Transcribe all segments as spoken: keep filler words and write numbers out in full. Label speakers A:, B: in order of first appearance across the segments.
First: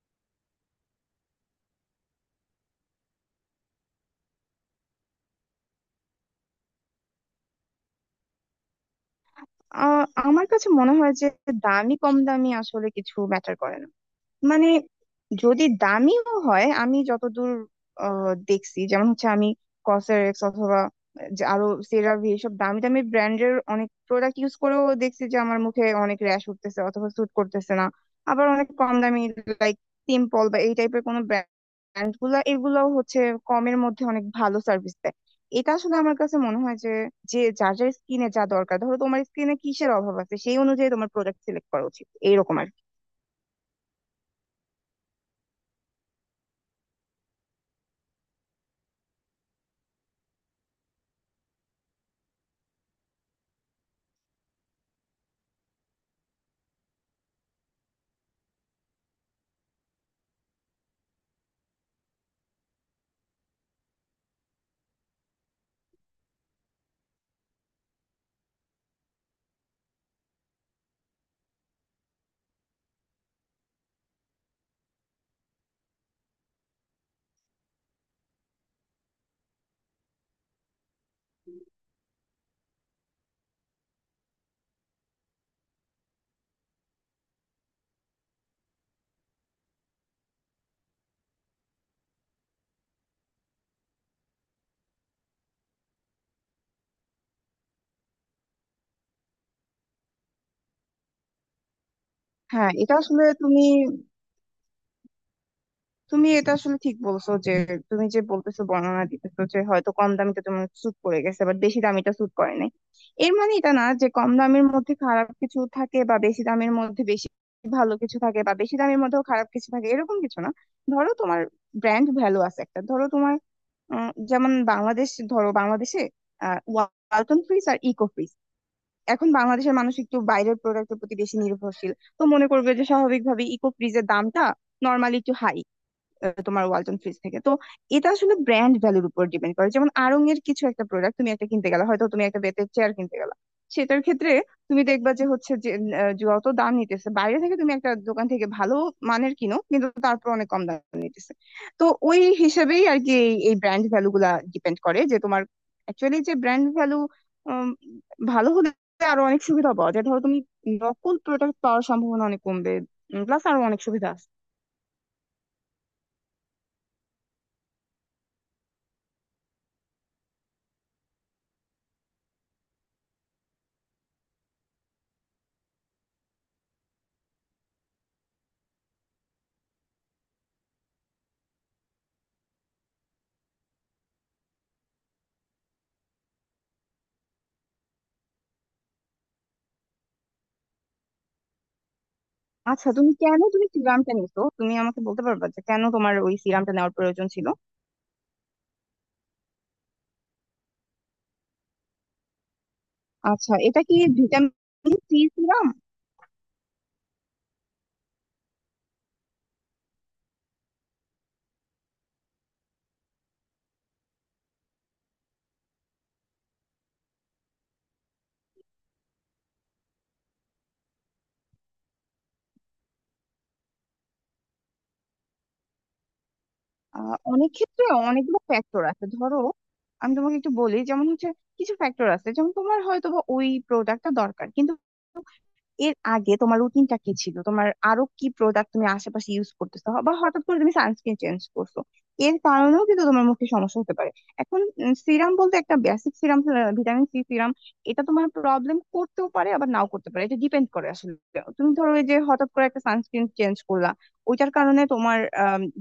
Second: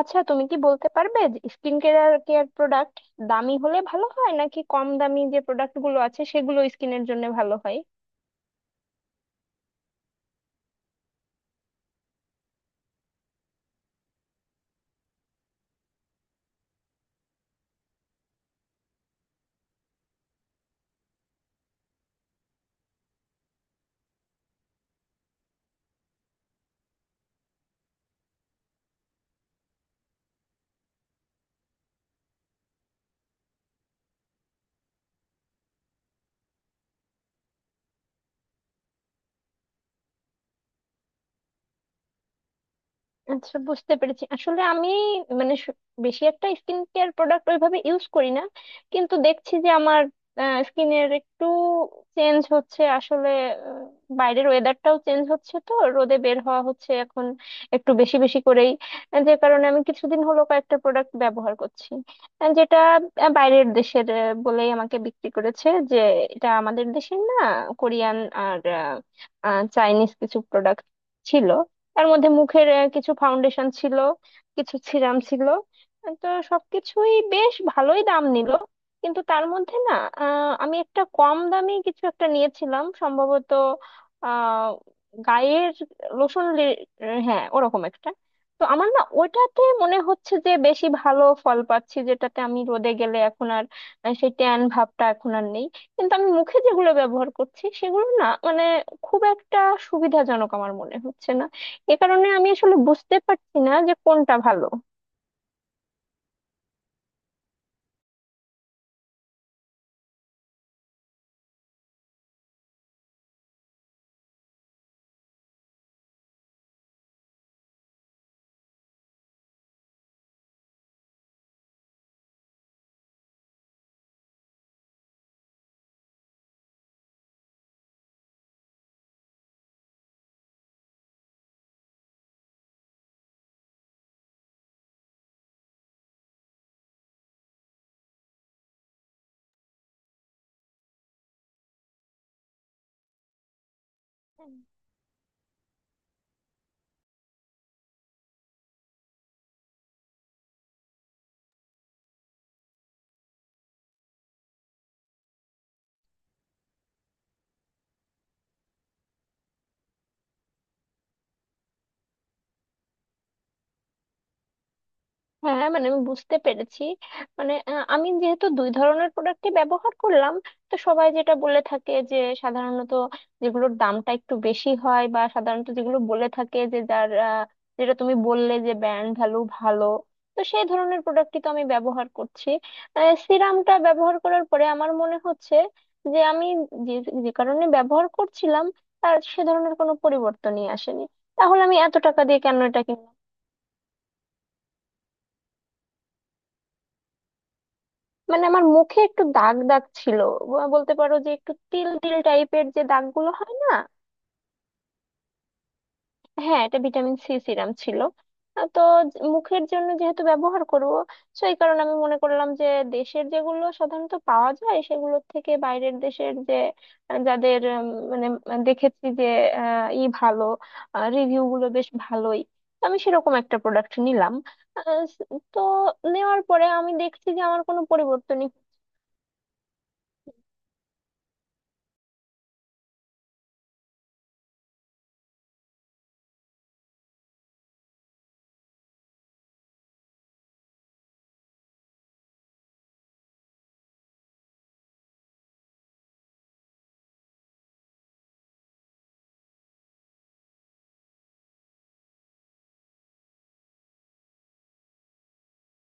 A: আচ্ছা, তুমি কি বলতে পারবে স্কিন কেয়ার কেয়ার প্রোডাক্ট দামি হলে ভালো হয় নাকি কম দামি যে প্রোডাক্ট গুলো আছে সেগুলো স্কিনের জন্য ভালো হয়?
B: আ- আমার কাছে মনে হয় যে দামি কম দামি আসলে কিছু ম্যাটার করে না। মানে যদি দামিও হয়, আমি যতদূর আহ, দেখছি যেমন হচ্ছে আমি কসরেক্স অথবা যে আরো সেরাভি, এসব দামি দামি ব্র্যান্ডের অনেক প্রোডাক্ট ইউজ করেও দেখছি যে আমার মুখে অনেক র্যাশ উঠতেছে অথবা স্যুট করতেছে না। আবার অনেক কম দামি, লাইক সিম্পল বা এই টাইপের কোনো ব্র্যান্ড গুলা এগুলোও হচ্ছে কমের মধ্যে অনেক ভালো সার্ভিস দেয়। এটা আসলে আমার কাছে মনে হয় যে যে যার যার স্কিনে যা দরকার, ধরো তোমার স্কিনে কিসের অভাব আছে সেই অনুযায়ী তোমার প্রোডাক্ট সিলেক্ট করা উচিত, এইরকম আর কি।
A: আচ্ছা, বুঝতে পেরেছি। আসলে আমি মানে সু- বেশি একটা স্কিন কেয়ার প্রোডাক্ট ওইভাবে ইউজ করি না। কিন্তু দেখছি যে আমার স্কিনের একটু চেঞ্জ হচ্ছে আসলে। আহ, বাইরের ওয়েদারটাও চেঞ্জ হচ্ছে, তো রোদে বের হওয়া হচ্ছে এখন একটু বেশি বেশি করেই। আহ, যে কারণে আমি কিছুদিন হলো কয়েকটা প্রোডাক্ট ব্যবহার করছি। আহ, যেটা আহ, বাইরের দেশের আহ, বলেই আমাকে বিক্রি করেছে যে এটা আমাদের দেশের না। কোরিয়ান আর আহ, আহ, চাইনিজ কিছু প্রোডাক্ট ছিল। তার মধ্যে মুখের আহ, কিছু ফাউন্ডেশন ছিল, কিছু সিরাম ছিল। আহ, তো সবকিছুই বেশ ভালোই দাম নিল। কিন্তু তার মধ্যে না, আহ, আমি একটা কম দামি কিছু একটা নিয়েছিলাম সম্ভবত, আহ গায়ের লোশন লে- হ্যাঁ, ওরকম একটা। তো আমার না ওটাতে মনে হচ্ছে যে বেশি ভালো ফল পাচ্ছি, যেটাতে আমি রোদে গেলে এখন আর আহ, সেই ট্যান ভাবটা এখন আর নেই। কিন্তু আমি মুখে যেগুলো ব্যবহার করছি সেগুলো না, মানে খুব একটা সুবিধাজনক আমার মনে হচ্ছে না। এ কারণে আমি
B: হ্যাঁ,
A: আসলে
B: এটা
A: বুঝতে
B: আসলে
A: পারছি
B: তুমি
A: না যে কোনটা ভালো।
B: তুমি এটা আসলে ঠিক বলছো যে তুমি যে বলতেছো, বর্ণনা দিতেছো যে হয়তো কম দামিটা তোমার স্যুট করে গেছে, বাট বেশি দামিটা স্যুট করে নাই। এর মানে এটা না যে কম দামের মধ্যে খারাপ কিছু থাকে বা বেশি দামের মধ্যে বেশি ভালো কিছু থাকে, বা বেশি দামের মধ্যেও খারাপ কিছু থাকে, এরকম কিছু না। ধরো তোমার ব্র্যান্ড ভ্যালু আছে একটা, ধরো তোমার উম, যেমন বাংলাদেশ, ধরো বাংলাদেশে আহ ওয়ালটন ফ্রিজ আর ইকো ফ্রিজ। এখন বাংলাদেশের মানুষ একটু বাইরের প্রোডাক্টের প্রতি বেশি নির্ভরশীল। তো মনে করবে যে স্বাভাবিকভাবে ইকো ফ্রিজের দামটা নর্মালি একটু হাই তোমার ওয়ালটন ফ্রিজ থেকে। তো এটা আসলে ব্র্যান্ড ভ্যালুর উপর ডিপেন্ড করে। যেমন আড়ং এর কিছু একটা প্রোডাক্ট তুমি একটা কিনতে গেলা, হয়তো তুমি একটা বেতের চেয়ার কিনতে গেলা, সেটার ক্ষেত্রে তুমি দেখবা যে হচ্ছে যে আহ, যত দাম নিতেছে, বাইরে থেকে তুমি একটা দোকান থেকে ভালো মানের কিনো কিন্তু তারপর অনেক কম দাম। তো ওই হিসেবেই আর কি, এই এই ব্র্যান্ড ভ্যালু গুলা ডিপেন্ড করে যে তোমার অ্যাকচুয়ালি যে ব্র্যান্ড ভ্যালু ভালো হলে আরো অনেক সুবিধা পাওয়া যায়। ধরো তুমি নকল প্রোডাক্ট পাওয়ার সম্ভাবনা অনেক কমবে, প্লাস আরো অনেক সুবিধা আছে।
A: হ্যাঁ, মানে আমি বুঝতে পেরেছি। মানে আহ, আমি যেহেতু দুই ধরনের প্রোডাক্টই ব্যবহার করলাম, তো সবাই যেটা বলে থাকে যে সাধারণত যেগুলোর দামটা একটু বেশি হয় বা সাধারণত যেগুলো বলে থাকে যে যার আহ, যেটা তুমি বললে যে ব্র্যান্ড ভ্যালু ভালো, তো সেই ধরনের প্রোডাক্টই তো আমি ব্যবহার করছি। সিরামটা ব্যবহার করার পরে আমার মনে হচ্ছে যে আমি যে যে কারণে ব্যবহার করছিলাম তার সে ধরনের কোনো পরিবর্তনই আসেনি। তাহলে আমি এত টাকা দিয়ে কেন এটা
B: আচ্ছা, তুমি
A: কিনলাম?
B: কেন, তুমি সিরামটা নিছো, তুমি আমাকে বলতে পারবে যে কেন তোমার ওই সিরামটা নেওয়ার প্রয়োজন ছিল?
A: মানে আমার মুখে একটু দাগ দাগ ছিল। ব- বলতে পারো যে একটু তিল তিল টাইপের যে দাগগুলো
B: আচ্ছা,
A: হয় না।
B: এটা কি ভিটামিন সি সিরাম?
A: হ্যাঁ, এটা ভিটামিন সি সিরাম ছিল। আহ, তো জ- মুখের জন্য যেহেতু ব্যবহার করব, তো এই কারণে আমি মনে করলাম যে দেশের যেগুলো সাধারণত পাওয়া যায় সেগুলোর থেকে বাইরের দেশের যে আহ, যাদের উম, মানে আহ, দেখেছি যে আহ, ই ভালো রিভিউ গুলো বেশ ভালোই, তো আমি সেরকম একটা প্রোডাক্ট নিলাম। আহ, তো নেওয়ার পরে আমি
B: আহ,
A: দেখছি যে
B: অনেক
A: আমার কোনো
B: ক্ষেত্রে অনেকগুলো
A: পরিবর্তনই।
B: ফ্যাক্টর আছে। ধরো আমি তোমাকে একটু বলি, যেমন হচ্ছে কিছু ফ্যাক্টর আছে, যেমন তোমার হয়তো বা ওই প্রোডাক্টটা দরকার, কিন্তু এর আগে তোমার রুটিনটা কি ছিল, তোমার আরো কি প্রোডাক্ট তুমি আশেপাশে ইউজ করতেছো, বা হঠাৎ করে তুমি সানস্ক্রিন চেঞ্জ করছো, এর কারণেও কিন্তু তোমার মুখে সমস্যা হতে পারে। এখন সিরাম বলতে একটা basic serum, vitamin C serum, এটা তোমার প্রবলেম করতেও পারে আবার নাও করতে পারে। এটা ডিপেন্ড করে আসলে। তুমি ধরো ওই যে হঠাৎ করে একটা সানস্ক্রিন চেঞ্জ করলা, ওইটার কারণে তোমার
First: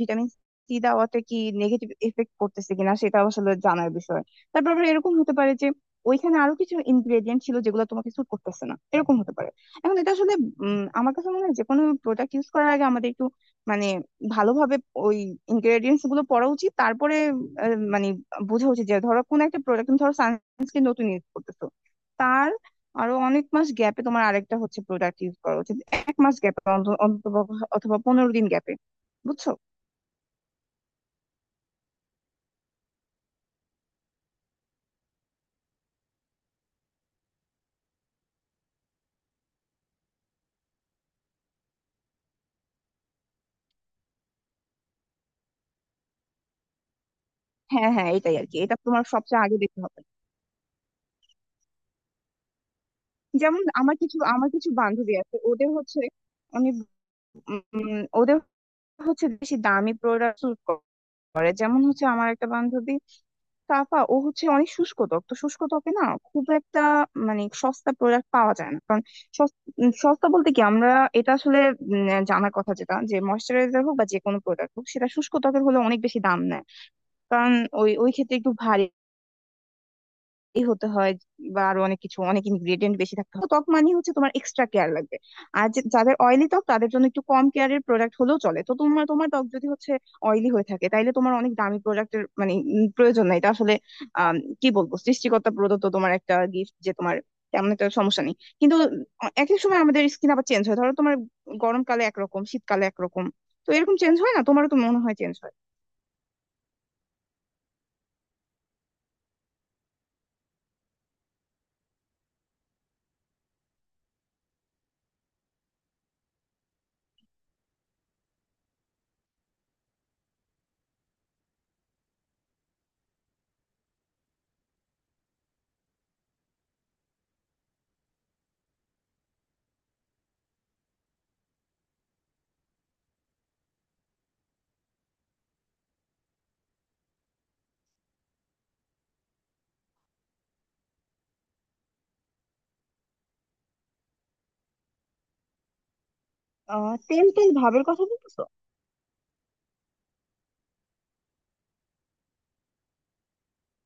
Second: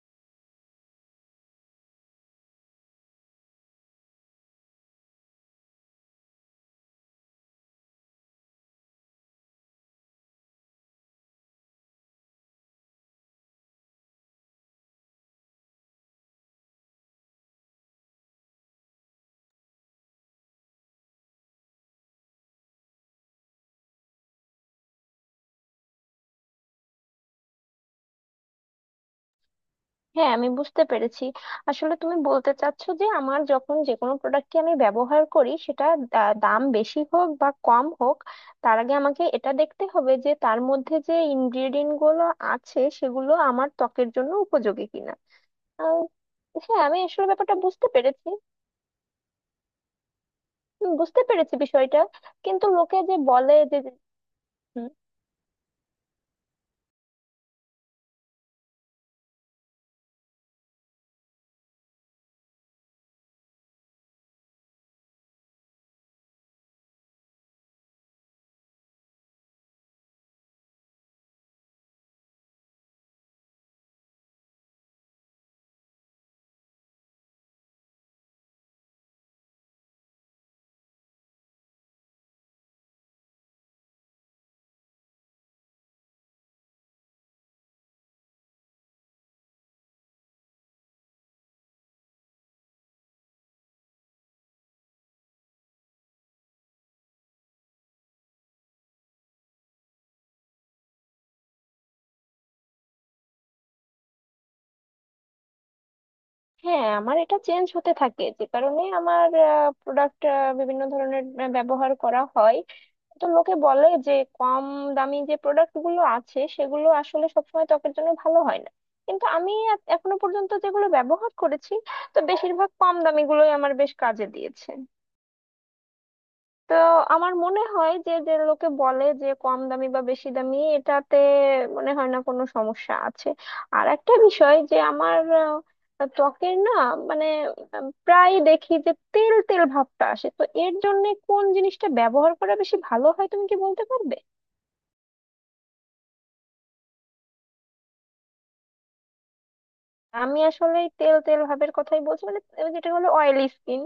B: ভিটামিন সি দেওয়াতে কি নেগেটিভ এফেক্ট করতেছে কিনা সেটা আসলে জানার বিষয়। তারপর আবার এরকম হতে পারে যে ওইখানে আরো কিছু ইনগ্রেডিয়েন্ট ছিল যেগুলো তোমাকে স্যুট করতেছে না, এরকম হতে পারে। এখন এটা আসলে উম, আমার কাছে মনে হয় যে কোনো প্রোডাক্ট ইউজ করার আগে আমাদের একটু মানে ভালোভাবে ওই ইনগ্রেডিয়েন্টস গুলো পড়া উচিত, তারপরে আহ, মানে বোঝা উচিত যে ধরো কোন একটা প্রোডাক্ট, তুমি ধরো সানস্ক্রিন নতুন ইউজ করতেছো, তার আরো অনেক মাস গ্যাপে তোমার আরেকটা হচ্ছে প্রোডাক্ট ইউজ করা উচিত, এক মাস গ্যাপে অন্তত, অথবা পনেরো দিন গ্যাপে। বুঝছো?
A: হ্যাঁ, আমি বুঝতে পেরেছি। আসলে তুমি বলতে চাচ্ছো যে আমার যখন যে কোনো প্রোডাক্টকে আমি ব্যবহার করি, সেটা দা- দাম বেশি হোক বা কম হোক, তার আগে আমাকে এটা দেখতে হবে যে তার মধ্যে যে ইনগ্রেডিয়েন্ট গুলো আছে সেগুলো আমার ত্বকের জন্য উপযোগী কিনা। আহ, হ্যাঁ, আমি আসলে ব্যাপারটা বুঝতে
B: হ্যাঁ হ্যাঁ,
A: পেরেছি।
B: এটাই আর কি, এটা তোমার সবচেয়ে আগে দেখতে হবে।
A: উম, বুঝতে পেরেছি বিষয়টা। কিন্তু লোকে যে বলে
B: যেমন
A: যে।
B: আমার কিছু আমার কিছু
A: হুম।
B: বান্ধবী আছে, ওদের হচ্ছে আমি উম, ওদের হচ্ছে বেশি দামি প্রোডাক্ট করে। যেমন হচ্ছে আমার একটা বান্ধবী কাকা, ও হচ্ছে অনেক শুষ্ক ত্বক, তো শুষ্ক ত্বকে না খুব একটা মানে সস্তা প্রোডাক্ট পাওয়া যায় না, কারণ সস- উম, সস্তা বলতে কি আমরা, এটা আসলে উম, জানার কথা যেটা যে ময়শ্চারাইজার হোক বা যে কোনো প্রোডাক্ট হোক, সেটা শুষ্ক ত্বকের হলে অনেক বেশি দাম নেয়। কারণ ওই ওই ক্ষেত্রে একটু ভারী এই হতে হয়, বা আরো অনেক কিছু, অনেক ইনগ্রেডিয়েন্ট বেশি থাকতে হয়, তো ত্বক মানে হচ্ছে তোমার এক্সট্রা কেয়ার লাগবে। আর যে- যাদের অয়েলি ত্বক, তাদের জন্য একটু কম কেয়ারের প্রোডাক্ট হলেও চলে। তো তোমার তোমার ত্বক যদি হচ্ছে অয়েলি হয়ে থাকে, তাইলে তোমার অনেক দামি প্রোডাক্টের মানে উম, প্রয়োজন নাই। এটা আসলে আম, কি বলবো, সৃষ্টিকর্তা প্রদত্ত তোমার একটা গিফট যে তোমার তেমন একটা সমস্যা নেই। কিন্তু আহ, এক এক সময় আমাদের স্কিন আবার চেঞ্জ হয়। ধরো তোমার গরমকালে একরকম, শীতকালে একরকম, তো এরকম চেঞ্জ হয় না? তোমারও তো মনে হয় চেঞ্জ হয়।
A: হ্যাঁ, আমার এটা চেঞ্জ হতে থাকে, যে কারণে আমার প্রোডাক্ট বিভিন্ন ধরনের আহ, ব্যবহার করা হয়। তো লোকে বলে যে কম দামি যে প্রোডাক্ট গুলো আছে সেগুলো আসলে সবসময় ত্বকের জন্য ভালো হয় না। কিন্তু আমি এ- এখনো পর্যন্ত যেগুলো ব্যবহার করেছি, তো বেশিরভাগ কম দামি গুলোই আমার বেশ কাজে দিয়েছে। তো আমার মনে হয় যে যে লোকে বলে যে কম দামি বা বেশি দামি, এটাতে মনে হয় না কোনো সমস্যা আছে। আর একটা বিষয় যে আমার আহ, ত্বকের না, মানে আহ, প্রায় দেখি যে তেল তেল ভাবটা আসে, তো এর জন্য কোন জিনিসটা ব্যবহার করা বেশি ভালো হয় তুমি কি বলতে পারবে?
B: আহ তেল তেল ভাবের কথা বলতেছো?
A: আমি আসলে এই তেল তেল ভাবের কথাই বলছি, মানে ওই যেটা হলো অয়েলি স্কিন।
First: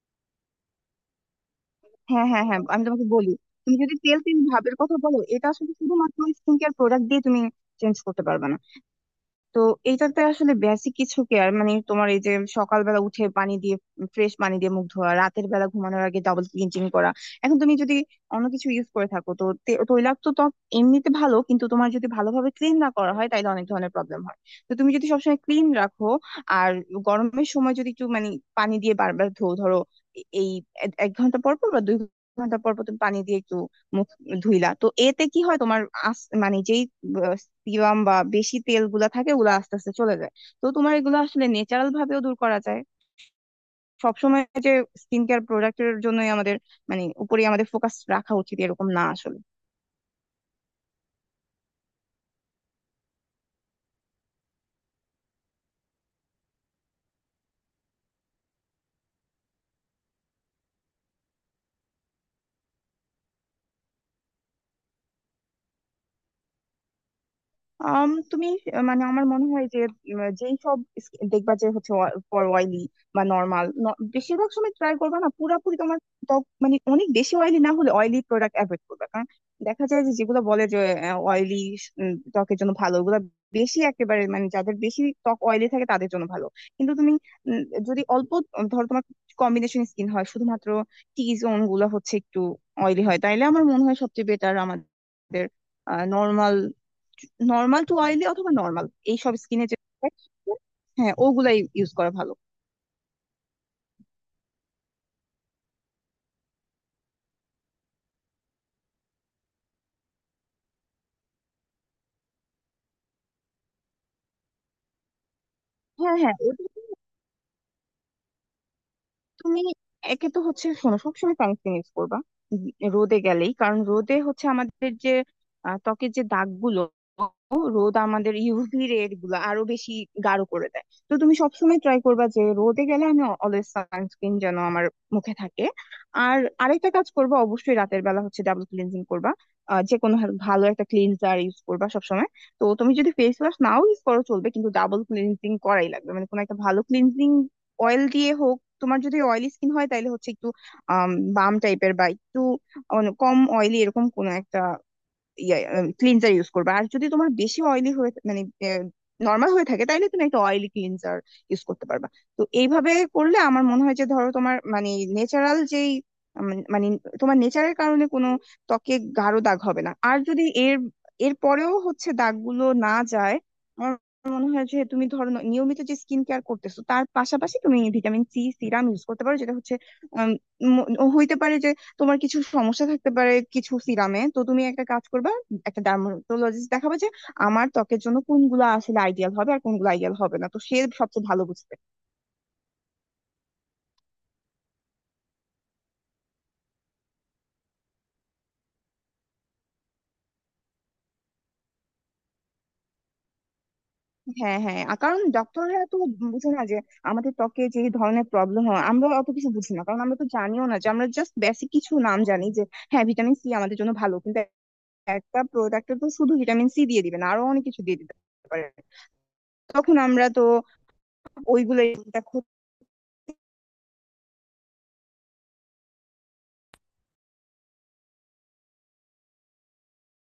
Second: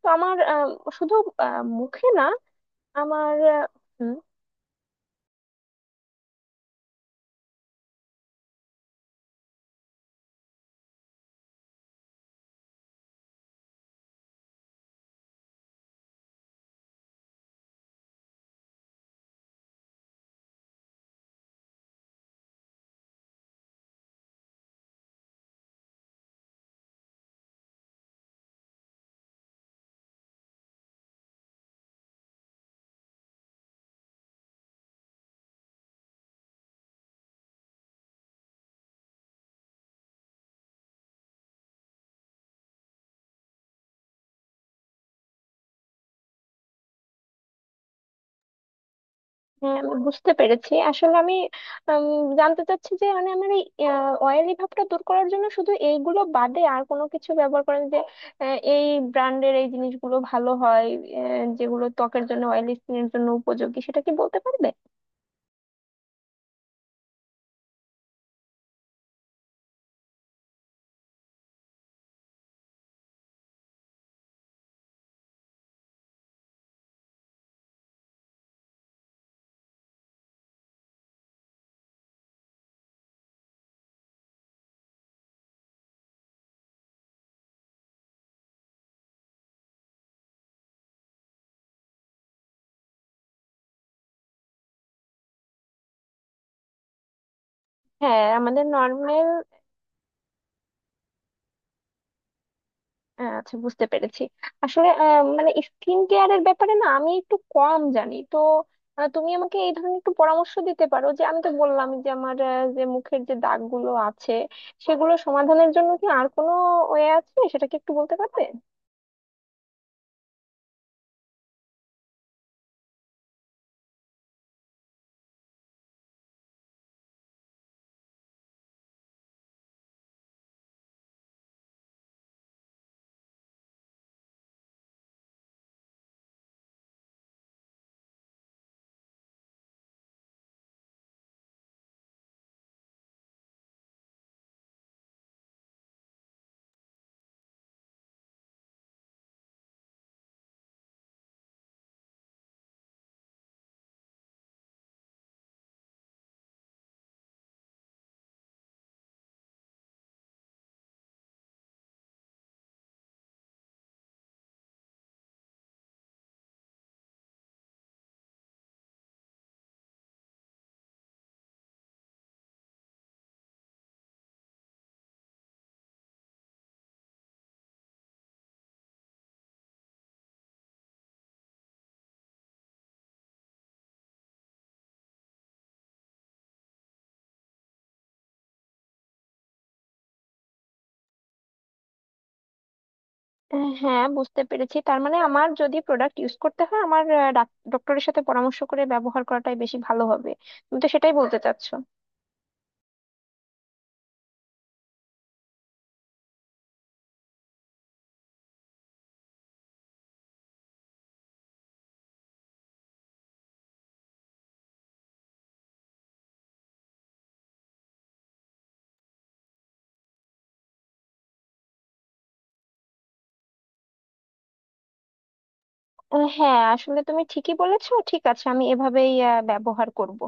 A: তো আমার আহ, শুধু আহ, মুখে না,
B: হ্যাঁ হ্যাঁ হ্যাঁ, আমি তোমাকে বলি।
A: আমার আহ,
B: তুমি যদি
A: হুম।
B: তেল তেল ভাবের কথা বলো, এটা আসলে শুধুমাত্র স্কিন কেয়ার প্রোডাক্ট দিয়ে তুমি চেঞ্জ করতে পারবে না। তো এটাতে আসলে বেসিক কিছু কেয়ার মানে তোমার এই যে সকালবেলা উঠে পানি দিয়ে, ফ্রেশ পানি দিয়ে মুখ ধোয়া, রাতের বেলা ঘুমানোর আগে ডাবল ক্লিনজিং করা। এখন তুমি যদি অন্য কিছু ইউজ করে থাকো, তো তে- তৈলাক্ত ত্বক এমনিতে ভালো কিন্তু তোমার যদি ভালোভাবে ক্লিন না করা হয় তাহলে অনেক ধরনের প্রবলেম হয়। তো তুমি যদি সবসময় ক্লিন রাখো, আর গরমের সময় যদি একটু মানে পানি দিয়ে বারবার ধো, ধরো এ- এই এক এক ঘন্টা পর পর বা দুই ঘন্টা পর পর তুমি পানি দিয়ে একটু মুখ ধুইলা, তো এতে কি হয় তোমার আস- মানে যেই সিরাম বা বেশি তেল গুলা থাকে ওগুলা আস্তে আস্তে চলে যায়। তো তোমার এগুলো আসলে ন্যাচারাল ভাবেও দূর করা যায়। সবসময় যে স্কিন কেয়ার প্রোডাক্টের জন্যই আমাদের মানে উপরে আমাদের ফোকাস রাখা উচিত, এরকম না আসলে।
A: হ্যাঁ, আমি বুঝতে পেরেছি। আসলে আমি উম, জানতে চাচ্ছি যে, মানে আমার এই অয়েলি ভাবটা দূর করার জন্য শুধু এইগুলো বাদে আর কোনো কিছু ব্যবহার করেন যে আহ, এই ব্র্যান্ডের এই জিনিসগুলো ভালো হয়, আহ, যেগুলো ত্বকের জন্য, অয়েলি স্কিনের জন্য উপযোগী, সেটা কি বলতে পারবে?
B: আম, তুমি আহ, মানে আমার মনে হয় যে উম, যেই সব স্কি- দেখবা যে হচ্ছে ফর অয়েলি বা নর্মাল, বেশিরভাগ সময় ট্রাই করবা না পুরাপুরি। তোমার ত্বক মানে অনেক বেশি অয়েলি না হলে অয়েলি প্রোডাক্ট অ্যাভয়েড করবে, কারণ দেখা যায় যে যেগুলো বলে যে অয়েলি ত্বকের জন্য ভালো, ওগুলো বেশি একেবারে মানে যাদের বেশি ত্বক অয়েলি থাকে তাদের জন্য ভালো। কিন্তু তুমি উম, যদি অল্প উম, ধরো তোমার কম্বিনেশন স্কিন হয়, শুধুমাত্র টি জোন গুলো হচ্ছে একটু অয়েলি হয়, তাইলে আমার মনে হয় সবচেয়ে বেটার আমাদের নর্মাল নর্মাল টু অয়েলি
A: হ্যাঁ,
B: অথবা
A: আমাদের
B: নর্মাল
A: নর্মাল।
B: এইসব স্কিনে যে হ্যাঁ ওগুলাই ইউজ করা ভালো।
A: আচ্ছা, বুঝতে পেরেছি। আসলে আহ, মানে স্কিন কেয়ারের ব্যাপারে না আমি একটু কম জানি, তো আহ, তুমি আমাকে এই ধরনের একটু পরামর্শ দিতে পারো যে আমি তো বললাম যে আমার আহ, যে মুখের যে দাগগুলো আছে সেগুলো সমাধানের জন্য কি
B: হ্যাঁ
A: আর
B: হ্যাঁ,
A: কোনো
B: ওটা
A: ওয়ে আছে, সেটা কি একটু বলতে পারবে?
B: তুমি একে তো হচ্ছে, শোনো সবসময় সানস্ক্রিন ইউজ করবা, উম, রোদে গেলেই, কারণ রোদে হচ্ছে আমাদের যে আহ, ত্বকের যে দাগগুলো, রোদ আমাদের ইউভি রে গুলো আরো বেশি গাঢ় করে দেয়। তো তুমি সবসময় ট্রাই করবা যে রোদে গেলে আমি অলওয়েজ সানস্ক্রিন যেন আমার মুখে থাকে। আর আরেকটা কাজ করবা, অবশ্যই রাতের বেলা হচ্ছে ডাবল ক্লিনজিং করবা। আহ, যে কোনো ভালো ভালো একটা ক্লিনজার ইউজ করবা সবসময়। তো তুমি যদি ফেস ওয়াশ নাও ইউজ করো চলবে, কিন্তু ডাবল ক্লিনজিং করাই লাগবে, মানে কোনো একটা ভালো ক্লিনজিং অয়েল দিয়ে হোক। তোমার যদি অয়েলি স্কিন হয় তাহলে হচ্ছে একটু আম বাম টাইপের বা একটু অন- কম অয়েলি এরকম কোনো একটা ক্লিনজার ইউজ করবে। আর যদি তোমার বেশি অয়েলি হয়ে মানে নর্মাল হয়ে থাকে তাহলে তুমি একটা অয়েলি ক্লিনজার ইউজ করতে পারবা। তো এইভাবে করলে আমার মনে হয় যে ধরো তোমার মানে ন্যাচারাল যেই উম, মানে তোমার নেচারের কারণে কোনো ত্বকে গাঢ় দাগ হবে না। আর যদি এর এর পরেও হচ্ছে দাগগুলো না যায়, আমার মনে হয় যে তুমি ধরো ন- নিয়মিত যে স্কিন কেয়ার করতেছো তার পাশাপাশি তুমি ভিটামিন সি সিরাম ইউজ করতে পারো, যেটা হচ্ছে উম, ম- হইতে পারে যে তোমার কিছু সমস্যা থাকতে পারে কিছু সিরামে। তো তুমি একটা কাজ করবে, একটা ডার্মাটোলজিস্ট দেখাবে যে আমার ত্বকের জন্য কোনগুলো আসলে আইডিয়াল হবে আর কোনগুলো আইডিয়াল হবে না, তো সে সবচেয়ে ভালো বুঝবে।
A: আহ, হ্যাঁ, বুঝতে পেরেছি। তার মানে আমার যদি প্রোডাক্ট ইউজ করতে হয়, আমার ডক্টরের সাথে পরামর্শ করে ব্যবহার করাটাই বেশি ভালো হবে। তুমি তো সেটাই বলতে চাচ্ছো।
B: হ্যাঁ হ্যাঁ, আর কারণ ডক্টররা তো বুঝে না যে আমাদের ত্বকে যে ধরনের প্রবলেম হয়, আমরা অত কিছু বুঝি না, কারণ আমরা তো জানিও না। যে আমরা জাস্ট বেসিক কিছু নাম জানি যে হ্যাঁ ভিটামিন সি আমাদের জন্য ভালো, কিন্তু একটা প্রোডাক্টে তো শুধু ভিটামিন সি দিয়ে দিবে না, আরো অনেক কিছু দিয়ে দিবে পারে, তখন আমরা তো ওইগুলো
A: আহ, হ্যাঁ, আসলে তুমি ঠিকই বলেছো। ঠিক আছে, আমি এভাবেই আহ, ব্যবহার করব।